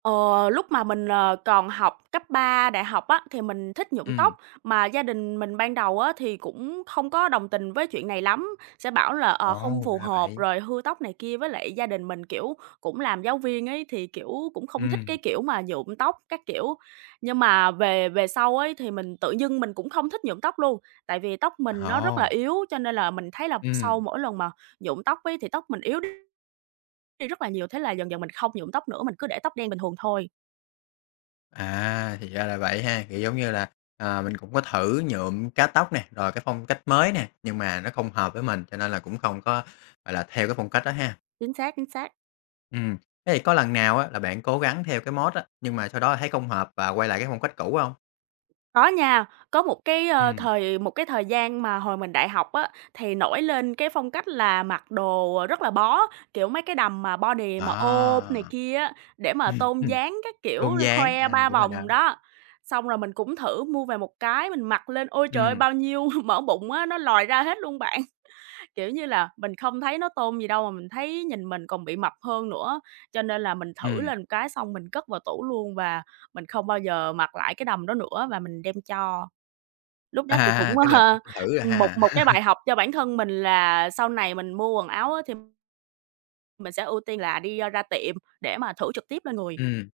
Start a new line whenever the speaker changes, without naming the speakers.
Ờ, lúc mà mình, ờ, còn học cấp 3, đại học á, thì mình thích nhuộm
Ừm.
tóc. Mà gia đình mình ban đầu á thì cũng không có đồng tình với chuyện này lắm, sẽ bảo là, ờ, không
Ồ,
phù
ra
hợp
vậy.
rồi hư tóc này kia. Với lại gia đình mình, kiểu, cũng làm giáo viên ấy thì, kiểu, cũng không thích
Ừm.
cái kiểu mà nhuộm tóc các kiểu. Nhưng mà về về sau ấy thì mình tự dưng mình cũng không thích nhuộm tóc luôn, tại vì tóc mình nó rất là
Ồ.
yếu cho nên là mình thấy là sau
Ừm.
mỗi lần mà nhuộm tóc ấy thì tóc mình yếu đi rất là nhiều. Thế là dần dần mình không nhuộm tóc nữa, mình cứ để tóc đen bình thường thôi.
À, thì ra là vậy ha, kiểu, giống như là, à, mình cũng có thử nhuộm, cắt tóc nè, rồi cái phong cách mới nè, nhưng mà nó không hợp với mình cho nên là cũng không có, gọi là, theo cái phong cách đó ha.
Chính xác, chính xác.
Ừm, thế thì có lần nào á là bạn cố gắng theo cái mốt á, nhưng mà sau đó thấy không hợp và quay lại cái phong cách cũ hông?
Có nha, có một cái, ơ,
Ừm.
thời một cái thời gian mà hồi mình đại học á, thì nổi lên cái phong cách là mặc đồ rất là bó, kiểu, mấy cái đầm mà body mà ôm này
À!
kia á, để mà
Ừm
tôn
hưm,
dáng các
tôn
kiểu, l
dáng,
khoe
à,
3
đúng rồi đó.
vòng đó. Xong rồi mình cũng thử mua về một cái mình mặc lên, ôi trời ơi,
Ừm.
bao nhiêu mỡ bụng á, nó lòi ra hết luôn bạn. Kiểu như là, mình không thấy nó tôn gì đâu mà mình thấy nhìn mình còn bị mập hơn nữa, cho nên là mình thử
Ừm.
lên một cái xong mình cất vào tủ luôn và mình không bao giờ mặc lại cái đầm đó nữa, và mình đem cho. Lúc đó thì cũng,
À, tức là cũng
ơ,
thử rồi
một
ha.
một cái bài học cho bản thân mình là sau này mình mua quần áo á thì mình sẽ ưu tiên là đi, a, ra tiệm để mà thử trực tiếp lên người.
Ừm.